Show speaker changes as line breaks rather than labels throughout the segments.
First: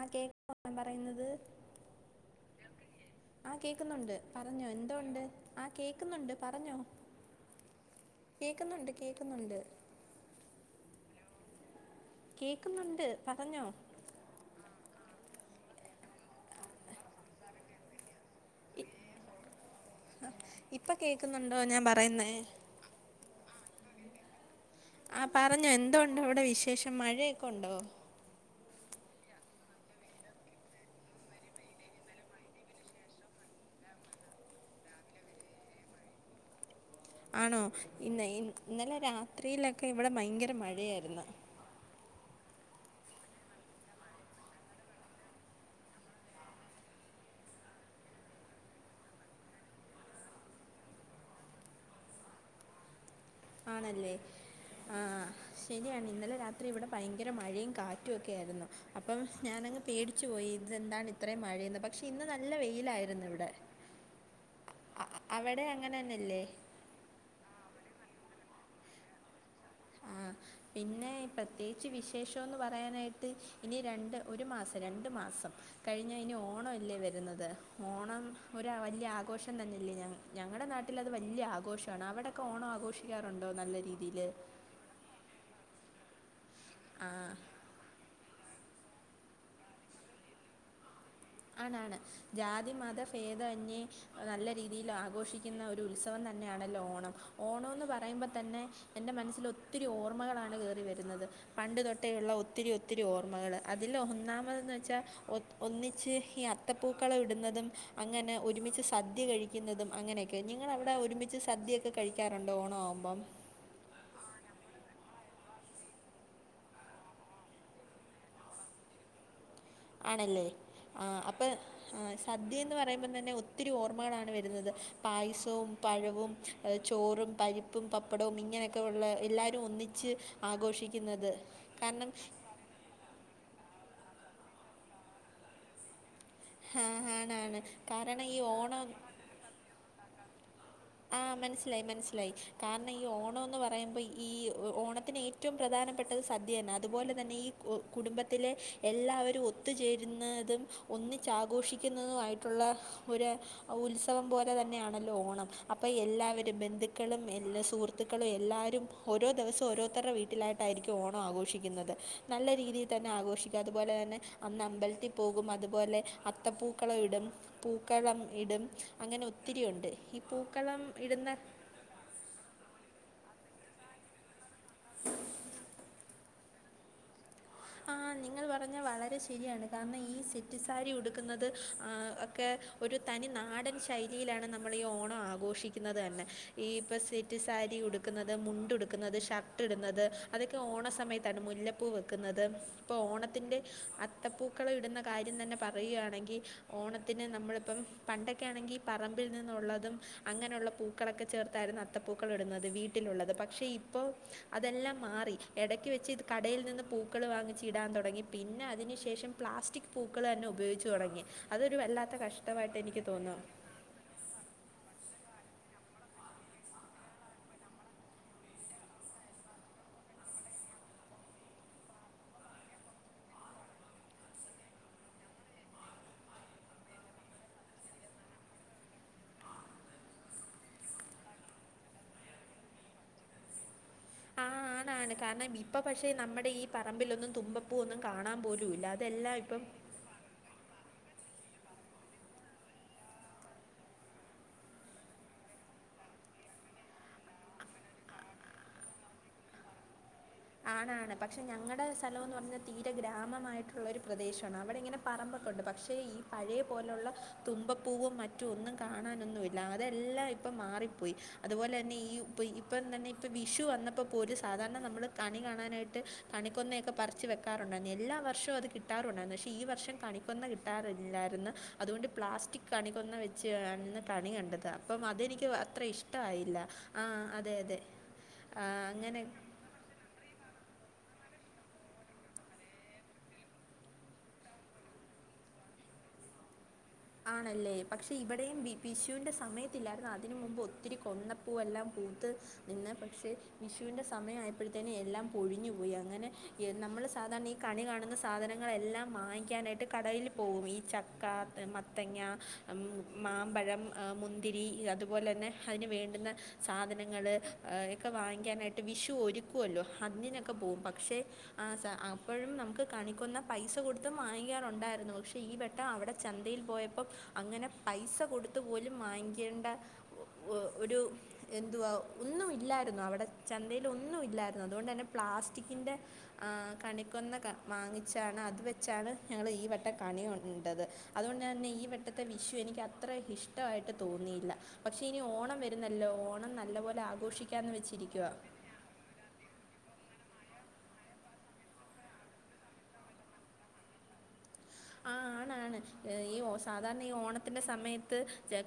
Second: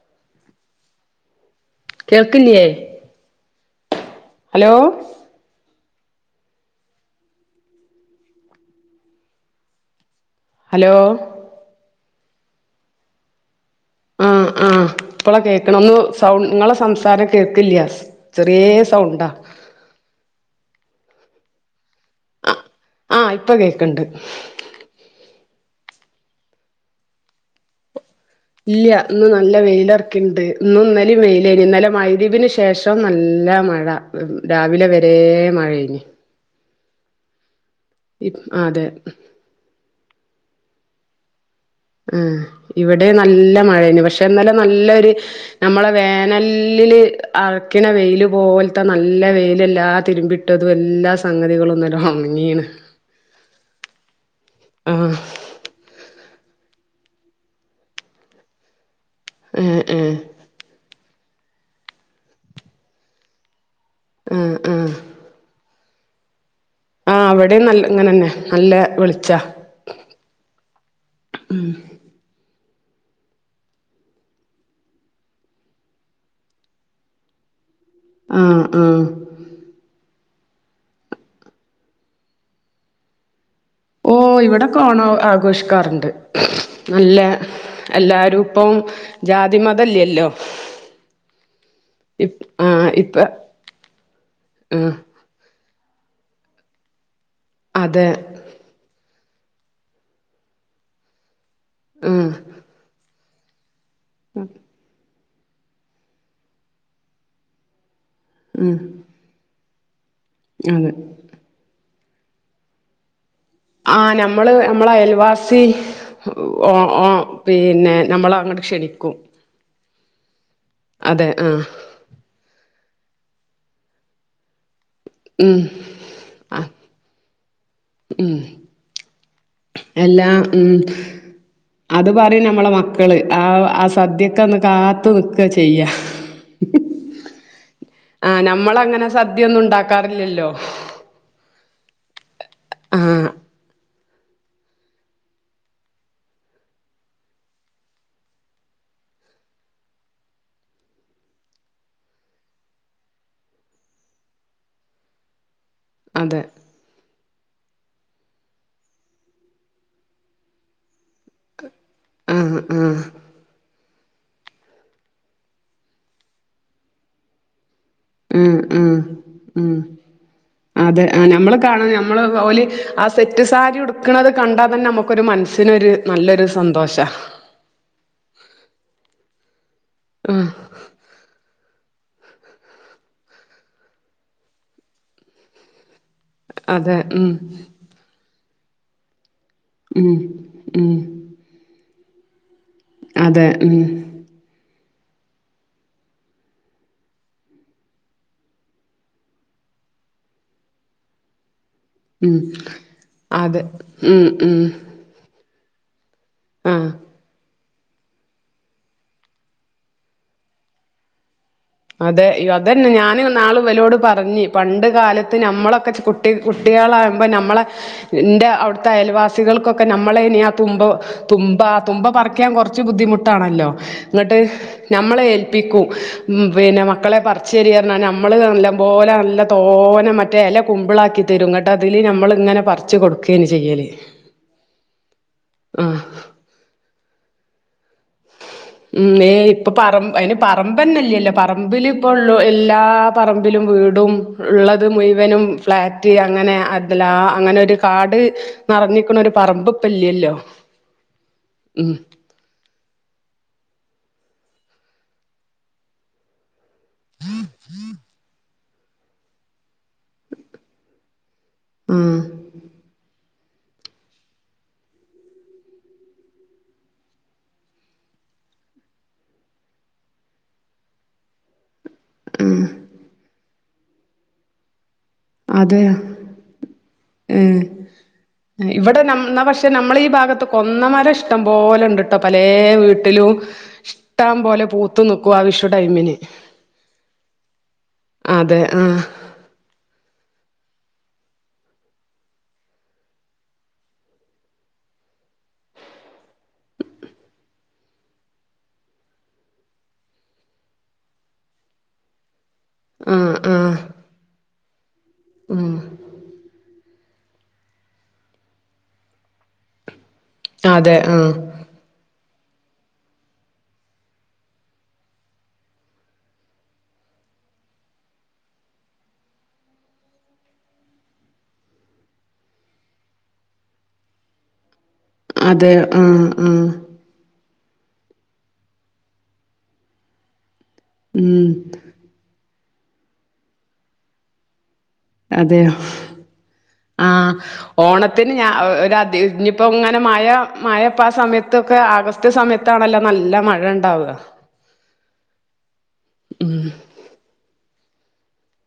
ആഹ് കേക്കൻ പറയുന്നത്.
കേൾക്കില്യേ?
ആഹ് കേക്കുന്നുണ്ട് പറഞ്ഞോ എന്തോ ഉണ്ട് ആഹ്. കേക്കുന്നുണ്ട് പറഞ്ഞോ കേക്കുന്നുണ്ട് കേക്കുന്നുണ്ട്.
ഹലോ.
കേക്കുന്നുണ്ട് പറഞ്ഞോ.
ആഹ് ആഹ് ഇപ്പള കേക്കണെ ഒന്ന് സൗ നിങ്ങളെ സംസാരം കേൾക്കില്യ. ചെറിയെ സൗണ്ടാ.
കേക്കുന്നുണ്ടോ ഞാൻ പ
ആ ആഹ് ഇപ്പൊ കേക്കണ്ട്.
ആഹ് പറഞ്ഞോ എന്തോ ഒണ്ട് അവിടെ വിശേഷം മഴയൊക്കെ ഉണ്ടോ?
ഇല്ല്യ ഇന്ന് നല്ല വെയിലെറക്കിണ്ട് ഇന്നും ഇന്നലേം വെയിലേഞ് ഇന്നലെ മഗ്‌രിബ് ന് ശേഷം നല്ല മഴ രാവിലെ വരെ മഴേനി.
ആണോ ഇന്നെ
അതെ
ഇന്നലെ രാത്രീലോക്കെ ഇവടെ ഭയങ്കര മഴയായിര്ന്ന്.
ആഹ് ഇവടെ നല്ല മഴേയ്ന്നു. പക്ഷെ ഇന്നലെ നല്ലൊരു നമ്മളെ വേനൽ ല്ലില് അറിക്ക്ണ വെയ്ല് പോൽത്ത നല്ല വെയ്ലെല്ലാ തിര്മ്പിട്ടതു എല്ലാ സംഗതികളുന്നലെ ഒൺങ്ങീണ്.
ആണല്ലേ ആഹ് ശെര്യാണ് ഇന്നലെ രാത്രി ത്രി ഇവടെ ഭയങ്കര മഴേം കാറ്റൊക്കായിര്ന്നു. അപ്പം
ഏഹ്
ഞാനങ്ങ്
ഏഹ്
പേടിച്ചു പോയി ഇതെന്താണ് അത്രേം മഴേന്ന് പക്ഷെ ഇന്ന് നല്ല വെയ്ലായിര്ന്നു ഇവിടെ
ആഹ് ആഹ്
അങ്ങനെന്നെല്ലേ
ആഹ് അവടേം നൽ ഇങ്ങനെന്നെ നല്ല വെളിച്ചാ
ആഹ് പിന്നെ പ്രത്യേച്ച് വിശേഷോന്ന് പർ പറയാനായ്ട്ട് ഇനി രണ്ട് ഒര് മാസം രണ്ട് മാസം കഴിഞ്ഞാ ഇനി ഓണോല്ലേ വര്ന്നത് ഓണം
ആഹ്
ഒര്
ആഹ്
വല്ല്യേ ആഘോഷം തന്നെല്ലേ ഞങ്ങ ഞങ്ങളടെ നാട്ടിലത് വല്ല്യേ ആഘോഷാണ്. അവടക്കെ ഓണം ആഘോഷിക്കാറ്ണ്ടോ നല്ല രീതീയില്
ഓഹ് ഇവിടൊക്കെ ഓണം ആഘോഷിക്കാറ്ണ്ട്
ആ
നല്ല എല്ലാരും ഇപ്പം ജാതിമതല്ലല്ലോ
ആണ് ആണ് ജാതി, മത ഫേദന്യെ നല്ല രീതീല്
ആഹ്
ആഘോഷി ക്ക്ന്ന ഒരു ഉത്സവം തന്നേണല്ലോ ഓണം ഓണോന്ന്
അതെ
പറയ്മ്പോ തന്നെ എൻ്റെ മനസ്സിൽ ഒത്തിരി ഓർമ്മകളാണ് കേറി വര്ന്നത്. പണ്ട്
ആഹ്
തൊട്ടേള്ള ഒത്തിരി ഒത്തിരി ഓർമ്മകള് അതില് ഒന്നാമതെന്ന് വെച്ചാ ഒ ഒന്നിച്ച് ഈ അത്തപ്പൂക്കള ഇട്ന്നതും അങ്ങനെ
ഉം
ഒര്മിച്ച് സദ്യ കഴിക്ക്ന്നതും അങ്ങനെയൊക്കെ
അതെ
നിങ്ങളവിടെ ഒര്മിച്ച് സദ്യയൊക്കെ ക കഴിക്കാറ്ണ്ടോ ഓണം ആവുമ്പം
ആഹ് ഞമ്മള് ഞമ്മളെ അയൽവാസി ഓ ഓ പിന്നെ ഞമ്മള് അങ്ങട്ട് ക്ഷണിക്കും.
ആണല്ലേ ആഹ്
അതെ
അപ്പൊ
ആ
ആഹ് സദ്യേന്ന് പറ പറയുമ്പം തന്നെ ഒത്തിരി ഓർമ്മകളാണ് വര്ന്നത്.
ഉം
പായസവും, പഴവും,
ആ
ചോറും, പരിപ്പും, പപ്പടവും,
ഉം
ഇങ്ങനെക്കെ ഉള്ള എല്ലാവരും ഒന്നിച്ച്
എല്ലാ മ്
ആഘോഷിക്കുന്നത്
അത്
കാരണം
പറയും നമ്മളെ മക്കള് ആഹ് അസ് സദ്യക്കന്ന് കാത്ത് നിക്കാ ചെയ്യാ
ആഹ് ആണാണ് കാരണം ഈ ഓണം
അല്ലല്ലോ
ആഹ് മനസ്സിലായി മനസ്സിലായി കാരണം
ആ
ഈ ഓണോന്ന് പറയുമ്പോ ഈ ഓ ഓണത്തിന് ഏറ്റവും പ്രധാനപ്പെട്ടത് സദ്യന്നെ. അത്പോലെ തന്നെ ഈ കുടുംബത്തിലെ എല്ലാവരും ഒത്ത്ചേ ചേര്ന്നതും ഒന്നിച്ച് ആഘോഷിക്കുന്നതുമായിട്ടുള്ള ഒര് ഉത്സവം പോലെ തന്നെയാണ്. ആണല്ലോ ഓണം. അപ്പ
അതെ
എല്ലാവരും ബന്ധു ക്കളും എല്ലാ സുഹൃത്ത്ക്കളും എല്ലാരും ഓരോ ദെവസോം ഓരോര്ത്തര്ടെ വീട്ടിലായിട്ടായിരിക്കും ഓണം ആഘോഷിക്കുന്നത്.
ആ
നല്ല
ആ
രീതിയിൽ തന്നെ ആഘോഷിക്കാത് അത്പോലെ തന്നെ അന്ന് അമ്പലത്തിൽ പോകും. അത്പോലെ അത്തപ്പൂക്കളം ഇടും പൂക്കളം
ഉം
ഇടും
ഉം
അങ്ങനെ ഒത്തിരി
ഉം
ഒണ്ട് ഇപ്
അതെ ആഹ് ഞമ്മള് കാണും ഞമ്മള് ഓല് ആസ് സെറ്റ് സാരി ഉട്ക്ക്ണത് കണ്ടാ തന്നെ ഞമ്മക്കൊര് മൻസ്സിനൊര് നല്ലൊര് സന്തോഷാ.
ആഹ് നിങ്ങൾ പറഞ്ഞ വളരെ ശെരിയാണ് കാരണം ഈ
ഉം
സെറ്റ് സാരി ഉട്ക്ക്ന്നത് ആ ഒക്കെ ഒര് തനി നാടൻ ശൈലിയിലാണ് നമ്മള് ഈ ഓണം ആഘോഷിക്ക്ന്നത് തന്നെ ഈ
അതെ
ഇപ്പ
ഉം
സെറ്റ് സാരി ഉട്ക്കുന്നത് മുണ്ട്ടുക്കുന്നത് ഷർ ട്ട് ട്ന്നത്
ഉം
അതൊക്കെ
ഉം
ഓണസമയത്താണ് മുല്ലപ്പൂ വെക്ക്ന്നത് ഇപ്പൊ
അതെ
ഓണത്തിന്റെ
ഉം
അത്തപ്പൂക്കളം ഇട്ന്ന കാര്യം തന്നെ പറയ്കയാണെങ്കി ഓണത്തിന് നമ്മള്പ്പം പണ്ടൊക്കെ ആണെങ്കിൽ പറമ്പിൽ നിന്നൊള്ളതും അങ്ങനൊള്ള പൂക്കളൊക്കെ ചേർത്ത് തായിര്ന്നു അത്തപ്പൂക്കൾ
ഉം
ഇട്ന്നത് വീട്ടിലുള്ളത്
അതെ
പക്ഷെ ഇപ്പോ
ഉം ഉം
അതെല്ലാം മാറി എടക്ക് വെച്ച്ത് കടേൽ നിന്ന്
ആഹ്
പൂ വങ്ങിച്ചിടാൻ തുടങ്ങി പിന്നെ അതിനു ശേഷം പ്ലാസ്റ്റിക് പൂക്കൾ തന്നെ ഉപയോഗിച്ചു തുടങ്ങി. അതൊരു വല്ലാത്ത
അതെ യോ
കഷ്ടമായിട്ട്
അതന്നെ
എനിക്ക്
ഞാന്
തോന്നുന്നു
ഇന്നാള് ഇവരൊട് പറഞ്ഞ് പണ്ട് കാലത്ത് ത്ത് നമ്മളൊക്കെ കുട്ടി കുട്ടികളാകുമ്പോ നമ്മളെ ഇന്റെ അവിടുത്തെ അയൽവാസികൾക്കൊക്കെ നമ്മളെ [unintelligible] തുമ്പ തുമ്പ പറിക്കാൻ കൊറച്ച് ബുദ്ധിമുട്ടാണല്ലോ എന്നിട്ട് ഞമ്മള് ഏൽപ്പിക്കും. മ് പിന്നെ മക്കളെ പറച്ചെര്യ പറഞ്ഞ നമ്മള് നല്ല പോലെ നല്ല തോനെ മറ്റേ എല കുമ്പളാക്കി തരും കേട്ട അതില് ഞമ്മള് ഇങ്ങനെ പറച്ച് കൊടുക്കെന് ചെയ്യല്.
ആഹ് ആണ് ആണ് കാരണം ഇപ്പ
ആഹ്
പക്ഷേ നമ്മടെ ഈ പറമ്പിലൊന്നും തുമ്പ പൂ ഒന്നും കാണാൻ പോലൂല്ല അതെല്ലാ ഇപ്പം
പറമ്പന്നല്ലേല്ലോ പറമ്പില് ഇപ്പോ ഒള്ളോ എല്ലാ പറമ്പിലും വീടും ഇള്ളത് മുയിവനും ഫ്ലാറ്റ് അങ്ങനെ അതിലാ അങ്ങനെ ഒരു കാട് നറഞ്ഞിക്കണ ഒരു പറമ്പ് ഇപ്പല്ലല്ലോ.
ആണ് ആണ് പക്ഷേ ഞങ്ങടെ സ്ഥലംന്ന് പറഞ്ഞ തീര ഗ്രാമമായിട്ടുള്ളൊരു പ്രദേശാണ്, അവിടെ ഇങ്ങനെ പറമ്പൊക്കെ ഉണ്ട് പക്ഷേ ഈ പഴയ പോലുള്ള തുമ്പപ്പൂവും മറ്റും ഒന്നും കാണാനൊന്നുല്ല അതെല്ലാം ഇപ്പം മാറി പോയി. അതുപോലെ തന്നെ ഈ
ആഹ്
ഇപ്പ ഇപ്പം തന്നെ ഇപ്പം വിഷു വന്നപ്പ [unintelligible] സാധാരണ നമ്മള് കണി കാണാനായിട്ട് കണിക്കൊന്നയൊക്കെ പറിച്ച് വെക്കാറുണ്ടായിരുന്നു, എല്ലാ വർഷവും അത് കിട്ടാറുണ്ടായിരുന്നു പക്ഷേ ഈ വർഷം ക കണിക്കൊന്ന കിട്ടാറില്ലായിരുന്നു, അതുകൊണ്ട് പ്ലാസ്റ്റിക് കണിക്കൊന്ന [unintelligible] കണി കണ്ടത്. അപ്പം അതെനിക്ക് അത്ര
അതെയോ
ഇഷ്ടായില്ല, ആഹ് അതെ അതെ. ആ,
ഏ ഇവിടെ
അങ്ങനെ
നമ് പക്ഷേ നമ്മള് ഈ ഭാഗത്തൊ കൊന്നമരം ഇഷ്ടം പോലെ ഇണ്ട്ട്ടോ പലെ വീട്ടിലും ഇഷ്ടം പോലെ പൂത്ത് നിക്കും [unintelligible] വിഷു ടൈമിന്.
ആണല്ലേ പക്ഷേ ഇവിടെയും
അതെ
വി
ആഹ്
വിഷുവിന്റെ സമയത്ത് ഇല്ലായിരുന്നു അ തിന് മുമ്പ് ഒത്തിരി കൊന്നപ്പൂവെല്ലാം പൂത്ത് നിന്ന് പക്ഷേ വിഷുന്റെ സമയം ആയപ്പഴ്ത്തേനും എല്ലാം പൊഴിഞ്ഞു പോയി, അങ്ങനെ എ നമ്മള് സാധാരണ ഈ കണി കാണുന്ന സാധനങ്ങളെല്ലാം വാങ്ങിക്കാനായിട്ട് കടയിൽ യിൽ പോകും, ഈ ചക്ക, മത്തങ്ങാ,
ആഹ് ആഹ്
മാമ്പഴം, ആ മുന്തിരി അത് പോലന്നെ
ഉം
അതിന് വേണ്ടുന്ന സാധനങ്ങൾള് ഏ ക്കെ വാങ്ങിക്കാനായിട്ട് വിഷു ഒരുക്കുവല്ലോ [unintelligible] പോകും
അതെ
പക്ഷേ
ആഹ്
ആ സാ അ ഇപ്പോഴും നമുക്ക് കണിക്കുന്ന പൈസ കൊടുത്ത് വാങ്ങിക്കാറുണ്ടായിരുന്നു. പക്ഷേ ഈ വെട്ടം അവിടെ ചന്തയിൽ പോയപ്പം അങ്ങനെ പൈസ കൊടുത്ത് പോലും വാങ്ങിക്കേണ്ട ഒ ഒരു എ ഒ ഒന്നും ഇല്ലായിരുന്നു അവടെ ചന്തയിലൊന്നും ഇല്ലായിരുന്നു. അതുകൊണ്ട് തന്നെ
അതെ
പ്ലാസ്റ്റിക്കിൻ്റെ
ആഹ്
ഹ്
ആഹ്
കണിക്കൊന്ന ക വാങ്ങിച്ചാണ് അത് വെച്ചാണ് ഞങ്ങളീവട്ടം കണികൊണ്ടത് അതുകൊണ്ട്
ഉം
ണ്ടെന്നെ ഈ വട്ടത്തെ വിഷു എനിക്ക് അത്ര ഇഷ്ടവായിട്ട് തോന്നിയില്ല. പക്ഷേ ഇനി ഓണം
അതെയോ
വരുന്നല്ലോ ഓണം നല്ലപോലെ
ആ
ആഘോഷിക്കാമെന്ന് വെച്ചിരിക്കുക
ഓണത്തിന് ഞാ ഒരതി ഇനിപ്പോ ങ്ങെനെ മയ മയപ്പാ സമയത്തൊക്കെ ആഗസ്റ്റ് സമയത്താണല്ലോ നല്ല മഴ ഉണ്ടാവ
ആ ആണാണ് ഈ സാധാരണ ഈ ഓണത്തിന്റെ സമയ ത്ത്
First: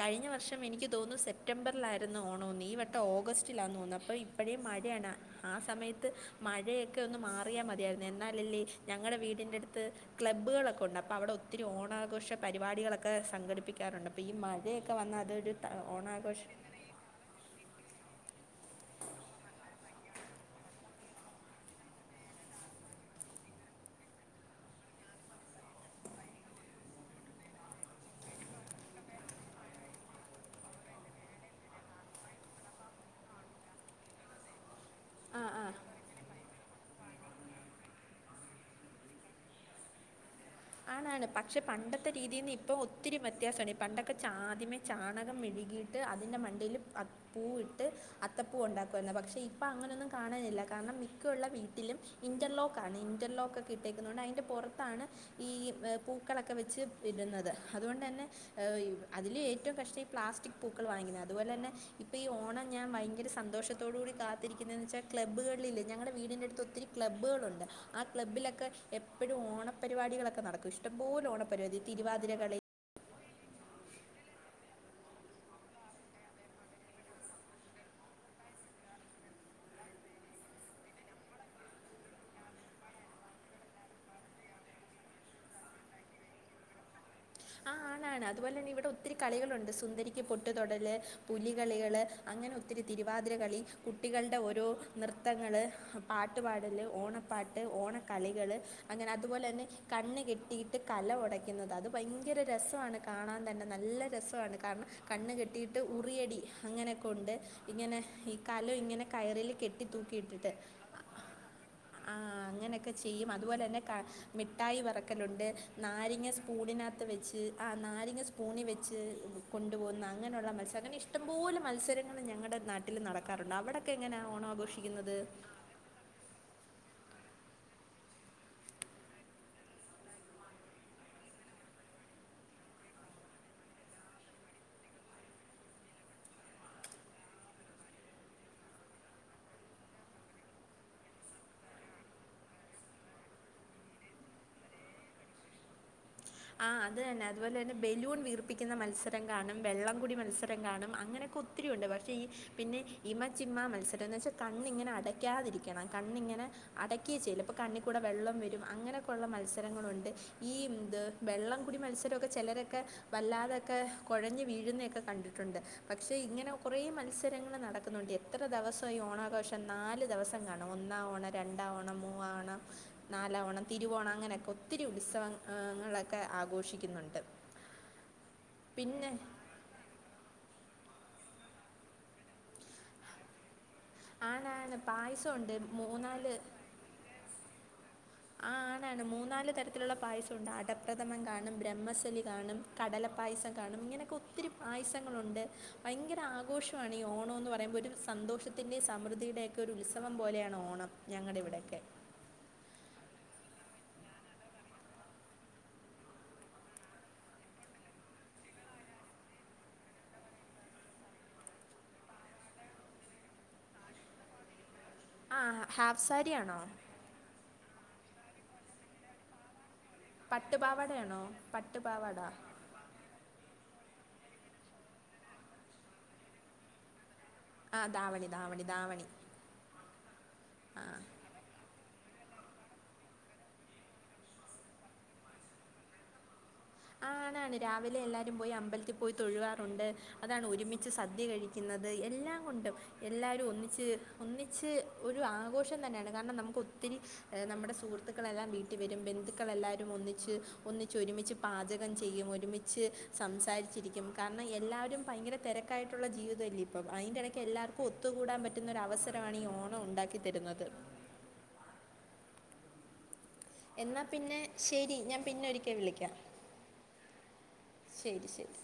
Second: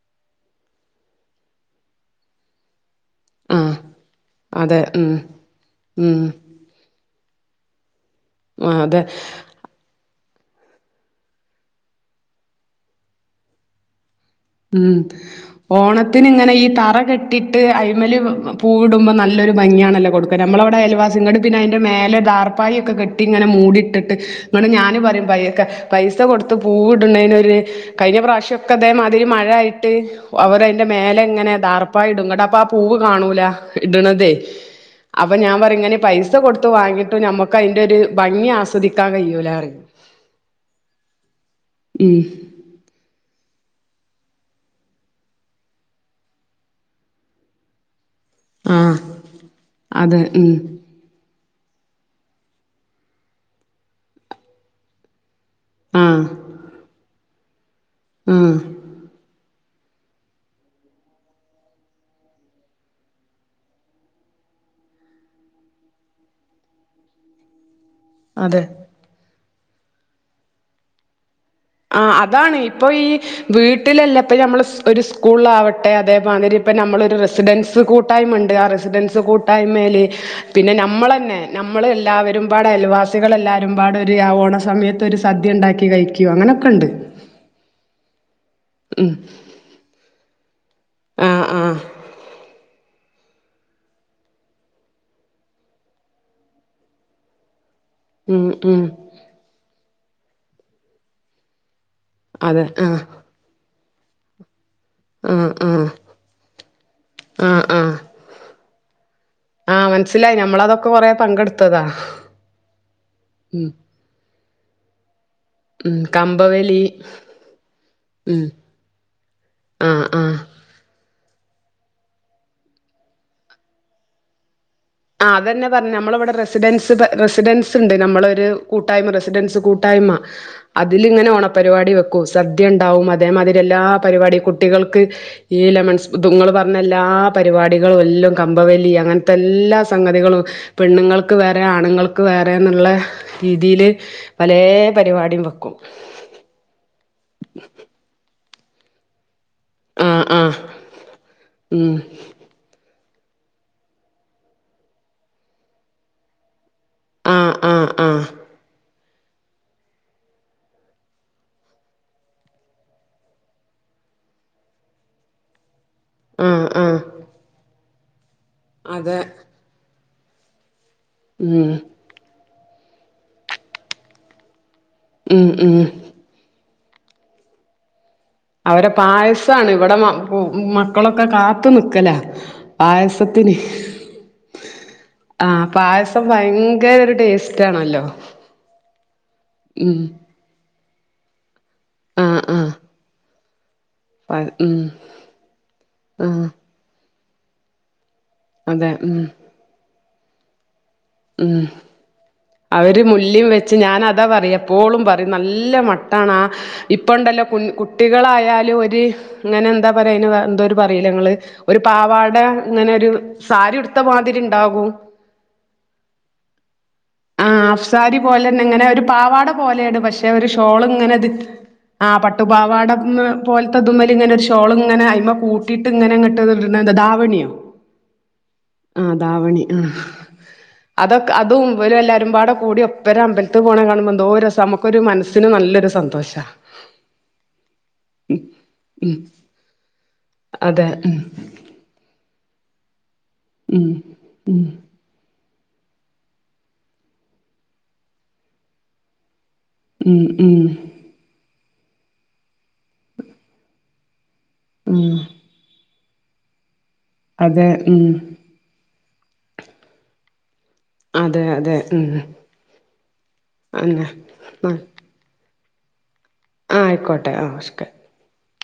കഴിഞ്ഞ വർഷം എനിക്ക് തോന്നു സെപ്റ്റംബറിലായിരുന്നു ഓണോന്ന് ഈ വ ട്ടോഗസ്റ്റിലാ
ആഹ്
തോന്ന് അപ്പോഇപ്പോഴീ
അതെ
മഴയാണ്
ഉം
ആ സമയത്ത്
ഉം
മഴയൊക്കെ ഒന്ന് മാറിയാ മതിയാരുന്നു എന്നാലല്ലേ
ആ അതെ
ഞങ്ങടെ വീടിന്റെറടുത്ത് ക്ലബ്ബുകളൊക്കെ ഒണ്ടപ് പ്പൊ അവടെ ഒത്തിരി ഓണാഘോഷ പരിപാടികളൊക്കെ സംഘടിപ്പിക്കാറുണ്ട് അപ്പോൾ ഈ മഴയൊക്കെ
ഉം
വന്നാൽ അതൊരു ത-
ഓണത്തിന് ഇങ്ങനെ
ഓണാഘോഷം
ഈ തറ കെട്ടിട്ട് അയ്മല് വ് പൂവുടുമ്പോ നൊരു ഭംഗിയണല്ലോ കൊടുക്ക നമ്മളവടെ അയൽവാസി ഇങ്ങട് പിന്നെ അയിന്റെ മേലെ ടാർപ്പായൊക്കെ കെട്ടിങ്ങനെ മു മൂടിട്ടിട്ട് ങ്ങ്ട് ഞാന് പറിം പയ്‌ക്കെ പൈസ കൊടുത്ത് പൂവ്ട്നീനൊരു കയ്ഞ്ഞ പ്രാവശ്യം ക്കൊതേ മാ ഇതില് മഴ ആയിട്ട് അവർ അതിന്റെ മേലെങ്ങെനെ ദാർപ്പായിടും ങ്ങ്ടപ്പൊ ആ പൂവ് കാണൂല ഇട്ണ് തെ അപ്പൊ
ആ
ഞാൻ
ആ
പറീം ഇങ്ങനെ പൈസ കൊടുത്ത് വാങ്ങിട്ട് ഞമ്മക്കയിന്റൊരു ഭംഗി ആസ്വദിക്കാൻ കഴിയൂലാറിം.
ആണാണ് പക്ഷെ പണ്ടത്തെ
ഉം
രീതീന്ന് ഇപ്പൊ ഒത്തിരി മ വ്യത്യാസാണ് പണ്ടൊക്കെ ചാദ്യമേ ചാണകം മെഴുകിയിട്ട് അതിൻ്റെ മണ്ടീൽ അത് പൂവിട്ട് അത് അത്തപ്പൂ
ആഹ്
ഉണ്ടാക്കുവാരുന്നു പക്ഷെ ഇപ്പൊ അങ്ങനൊന്നും
അതെ ഉം
കാണലില്ല കാരണം മിക്കൊള്ള വീ ട്ടിലും ഇന്റർലോക്കാണ് ഇന്റർലോക്കൊക്കെ ഇട്ടേക്കുന്നത് കൊണ്ട് അതിന്റെ പുറത്താണ്. ഈ
ആഹ്
പൂക്കളൊക്കെ വെച്ച് ഇടുന്നത് അതുകൊണ്ടന്നെ
ആഹ്
ഹ് അതിലേ ഏറ്റവും കഷ്ടം ഈ പ്ലാസ്റ്റിക് പൂക്കൾ വാങ്ങുന്നതാ അതുപോലെ തന്നെ ഇപ്പ ഈ ഓണം ഞാൻ ഭയങ്കര സന്തോഷത്തോട് കൂടി കാത്തിരിക്കുന്നു പിന്നെന്ന് വെച്ചാൽ ക്ലബുകളിലില്ലെ ഞങ്ങളുടെ വീടിന്റെ അടുത്ത് ഒത്തിരി ക്ലബ്ബുകളുണ്ട് ആ
അതെ
ക്ലബ്ബിലൊക്കെ എപ്പോഴും ഓണപരിപാടികളൊക്കെ നടക്കും ഇഷ്ടംപോലെ ഓണ
ആഹ് അതാണ് ഇപ്പൊ ഈ വീട്ടിലല്ല ഇപ്പ നമ്മൾ ഒരു സ്കൂളിലാവട്ടെ അതേമാതിരി ഇപ്പ നമ്മള് ഒരു റെസിഡൻസ് കൂട്ടായ്മ ണ്ട് ആ റെസിഡൻസ് കൂട്ടായ്മേൽ പിന്നെ നമ്മൾ തന്നെ നമ്മൾ എല്ലാവരും വടെ അയല്വാസിക ളെല്ലാരും പാടെ ഒരു ആ ഓണ സമയത്ത് ഒരു സദ്യ ഉണ്ടാക്കി കഴിക്കും അങ്ങനൊക്കെണ്ട്.
ആ അതുപോലെ തന്നെ ഇവിടെ ഒത്തിരി കളികളുണ്ട് സുന്ദരിക്ക് പൊട്ടുതൊടീല്
ആ ആ
പുലികളികള് അങ്ങനെ ഒത്തിരി തിരുവാതിരകളി കുട്ടികളുടെ ഓരോ നൃത്തങ്ങൾ പാട്ടുപാടൽ ഓണപ്പാട്ട്
ഉം
ഓണക്കളികൾ
ഉം
അങ്ങനെ അതുപോലെ തന്നെ കണ്ണ് കെട്ടിയിട്ട് കലം ഒടക്കുന്നത് അത് ഭയങ്കര
അതെ ആ
രസമാണ് കാണാൻ തന്നെ നല്ല രസമാണ് കാരണം കണ്ണ്
ആ ആ
കെട്ടിയിട്ട് ഉറിയടി അങ്ങനൊക്കെ ഉണ്ട് ഇങ്ങനെ കലം ഇങ്ങനെ കയറിൽ
ആഹ് മനസ്സിലായി നമ്മളതൊക്കെ കൊറെ പങ്കെടുക്ക്
ആഹ് അങ്ങനൊക്കെ ചെയ്യും അതുപോലെ
ഉം
തന്നെ ക മിഠായി പെറുക്കലുണ്ട്
ഉം
നാരങ്ങ
കമ്പവലി
സ്പൂണിനാത്ത് വെച്ച് ആഹ് നാരങ്ങ
ഉം
സ്പൂണിൽ വെച്ച്
ആ
കൊണ്ടുപോകുന്ന
ആ
അങ്ങനെയുള്ള മത്സരം ഇഷ്ട ഇഷ്ടംപോലെ മത്സരങ്ങൾ ഞങ്ങടെ നാട്ടിൽ നടക്കാറുണ്ട് അവിടൊക്കെ എങ്ങനാ ഓണാഘോഷി
ആ അതന്നെ പറഞ്ഞെ നമ്മളിവിടെ റെസിഡൻസി റസിഡൻസ് ണ്ട് നമ്മളൊരു കൂട്ടായ്മ റസിഡൻസ് കൂട്ടായ്മ അതിലിങ്ങനെ ഓണപരിപാടി വെക്കും സദ്യ ഉണ്ടാവും അതേമാതിരി എല്ലാ പരിപാട്യും കുട്ടികൾക്ക് ഈ ലെമൺസ്പൂ ഇങ്ങൾ പറഞ്ഞ എല്ലാ പരിപാടികളും എല്ലാം കമ്പവലി അങ്ങനത്തെല്ലാ സംഗതികളും പെണ്ണുങ്ങൾക്ക് വേറെ ആണുങ്ങൾക്ക് വേറെ എന്നുള്ള രീതിയിൽ പലേ പരിപാടിയും വെക്കും
ആഹ് അത് തന്നെ അതുപോലെ തന്നെ ബലൂൺ വീർപ്പിക്കുന്ന മത്സരങ്ങ കാണും
ആ
വെള്ളംകൂടി
ആ
മത്സരം കാണും അങ്ങനെയൊക്കെ ഒത്തിരി ഉണ്ട്
ഉം
പക്ഷേ ഈ പിന്നെ- ഇമ ചിമ്മാ മത്സരം എന്ന് വെച്ചാൽ കണ്ണിങ്ങനെ അടയ്ക്കാതിരിക്കണം കണ്ണിങ്ങനെ- അടക്കിയേ
ആ
ചെയ്യരുത് അപ്പോൾ
ആ
കണ്ണിൽ കൂടെ
ആ
വെള്ളം വരും അങ്ങനെയൊക്കെയുള്ള മത്സരങ്ങളുണ്ട് ഈ ഇത്- വെള്ളം കുടി മത്സരമൊക്കെ ചെലരൊക്കെ വല്ലാതൊക്കെ കുഴഞ്ഞ് വീഴുന്നൊക്കെ കണ്ടിട്ടുണ്ട് പക്ഷേ ഇങ്ങനെ
ആ
കൊറേ
ആ
മത്സരങ്ങൾ നടക്കുന്നുണ്ട് എത്ര ദെവസം ഈ
അതെ
ഓണാഘോഷം നാല് ദെവസം കാണും ഒന്നാം ഓണം രണ്ടാ
ഉം
ഓണം മൂവാ ഓണം നാലാം ഓണം തിരുവോണം അങ്ങനെയൊക്കെ- ഒത്തിരി
ഉം ഉം
ഉത്സവങ്ങള- ആഘോഷിക്കുന്നുണ്ട്
അവരെ
പിന്നെ
പായസമാണ് ഇവിടെ [unintelligible] മക്കളൊക്കെ കാത്തുനിക്കല പായസത്തിന്
ആണാണ് പായസമുണ്ട്
ആഹ് പായസം
മൂന്നാല്
ഭയങ്കര ഒരു ടേസ്റ്റ് ആണല്ലോ
ആഹ് ആണാണ് മൂന്നാല് തരത്തിലുള്ള
ഉം
പായസമുണ്ട് അടപ്രഥമം കാണും - ബ്രഹ്മസലി
ആഹ്
കാണും
ആഹ്
കടലപ്പായസം- കാണും ഇങ്ങനെയൊക്കെ
പ
ഒത്തിരി
ഉം
പായസങ്ങളുണ്ട് ഭയങ്കര
ആഹ്
ആഘോഷമാണ് ഈ ഓണംന്ന് പറയുമ്പോൾ ഒരു- സന്തോഷത്തിന്റെയും
അതെ ഉം
സമൃദ്ധിയുടെയൊക്കെ ഒരു ഉത്സവം പോലെയാണ് ഓണം ഞങ്ങളുടെ
ഉം
ഇവിടെയൊക്കെ
അവര്- ഡെല്ലി വെച്ച് ഞാൻ അതാപറയുക എപ്പോഴും പറയും നല്ല മട്ടാണ് ആ ഇപ്പണ്ടല്ലോ കുട്ടിക- യാലും ഒരു ഇങ്ങനെ എന്താ പറയാ അയ്ന് വേറെന്തൊരു പറയ്ലെ ഇങ്ങള് ഒരു പാവാട ഇങ്ങനെ ഒരു- സാരി ഉടുത്ത മാതിരി ഇണ്ടാകൂ
ആഹ് ഹാഫ് സാരിയാണോ
ആഹ് ഹാഫ് സാരി പോലെന്നെ ഇങ്ങനെ ഒരു പാവാട പോലെയാണ് പക്ഷെ ഒരു ഷോള് ഇങ്ങനെ
പട്ടുപാവാടയാണോ
ഇത് ആ
പട്ടുപാവാട
പട്ടുപാവാടന്ന്- അതു പോലത്തെത്തതുമൽ ഇങ്ങനെ ഒരു ഷോൾ ഇങ്ങനെ അത്മേ കൂട്ടയിട്ട് ഇങ്ങനെങ്ങട്ട് ധാവണിയോ
ആഹ് ധാവണി ധാവണി
ആ
ധാവണി
ധാവണി ആ അതൊക്കെ അതും [unintelligible] എല്ലാരുംപാടെ കൂടി ഒപ്പര അമ്പൽത്ത് പോണ കാണുമ്പോ എന്തോ രസാ നമ്മക്കൊരു മനസ്സിന് നല്ലൊരു സന്തോഷാ
ആൺ അതാണ് രാവിലെ എല്ലാരും പോയി അമ്പലത്തിൽ
ഉം
പോയി തൊഴുകാറുണ്ട് അതാണ്
അതെ
ഒരുമിച്ച്
ഉം
സദ്യ കഴിക്കുന്നത് എല്ലാം കൊണ്ടും എല്ലാരും ഒന്നിച്ച്
ഉം
ഒന്നിച്ച് ഒരു ആഘോ [unintelligible] കാരണം നമ്മക്ക് ഒത്തിരി നമ്മടെ സുഹൃത്തുക്കളെല്ലാം വീട്ടി വരും ബന്ധു ക്കവെല്ലാരും ഒന്നിച്ച്,
ഉം
ഒന്നിച്ച് ഒരുമിച്ച്, പാചകം ചെയ്യും, ഒരുമിച്ച് സംസാരിച്ചിരിക്കും കാ രണം
ഉം
എല്ലാരും
ഉം
പയങ്കര തെരക്കായിട്ടുള്ള ജീവിതല്ലേ ഇപ്പം അയിന്റെ ഇടക്ക്
അതെ
എല്ലാർക്കും
ഉം
ഒത്തുകൂടാൻ പറ്റുന്ന ഒരു അവസ ആണി ഈ ഓണോ ഒണ്ടാക്കിത്തരുന്നത്.
അതെ അതെ ഉം
എന്നാ
അന്നെ
പിന്നെ ശരി ഞാൻ പിന്നെ വിളിക്കാ
ആഹ് ആയിക്കോട്ടെ ആഹ് [unintelligible]
ശരി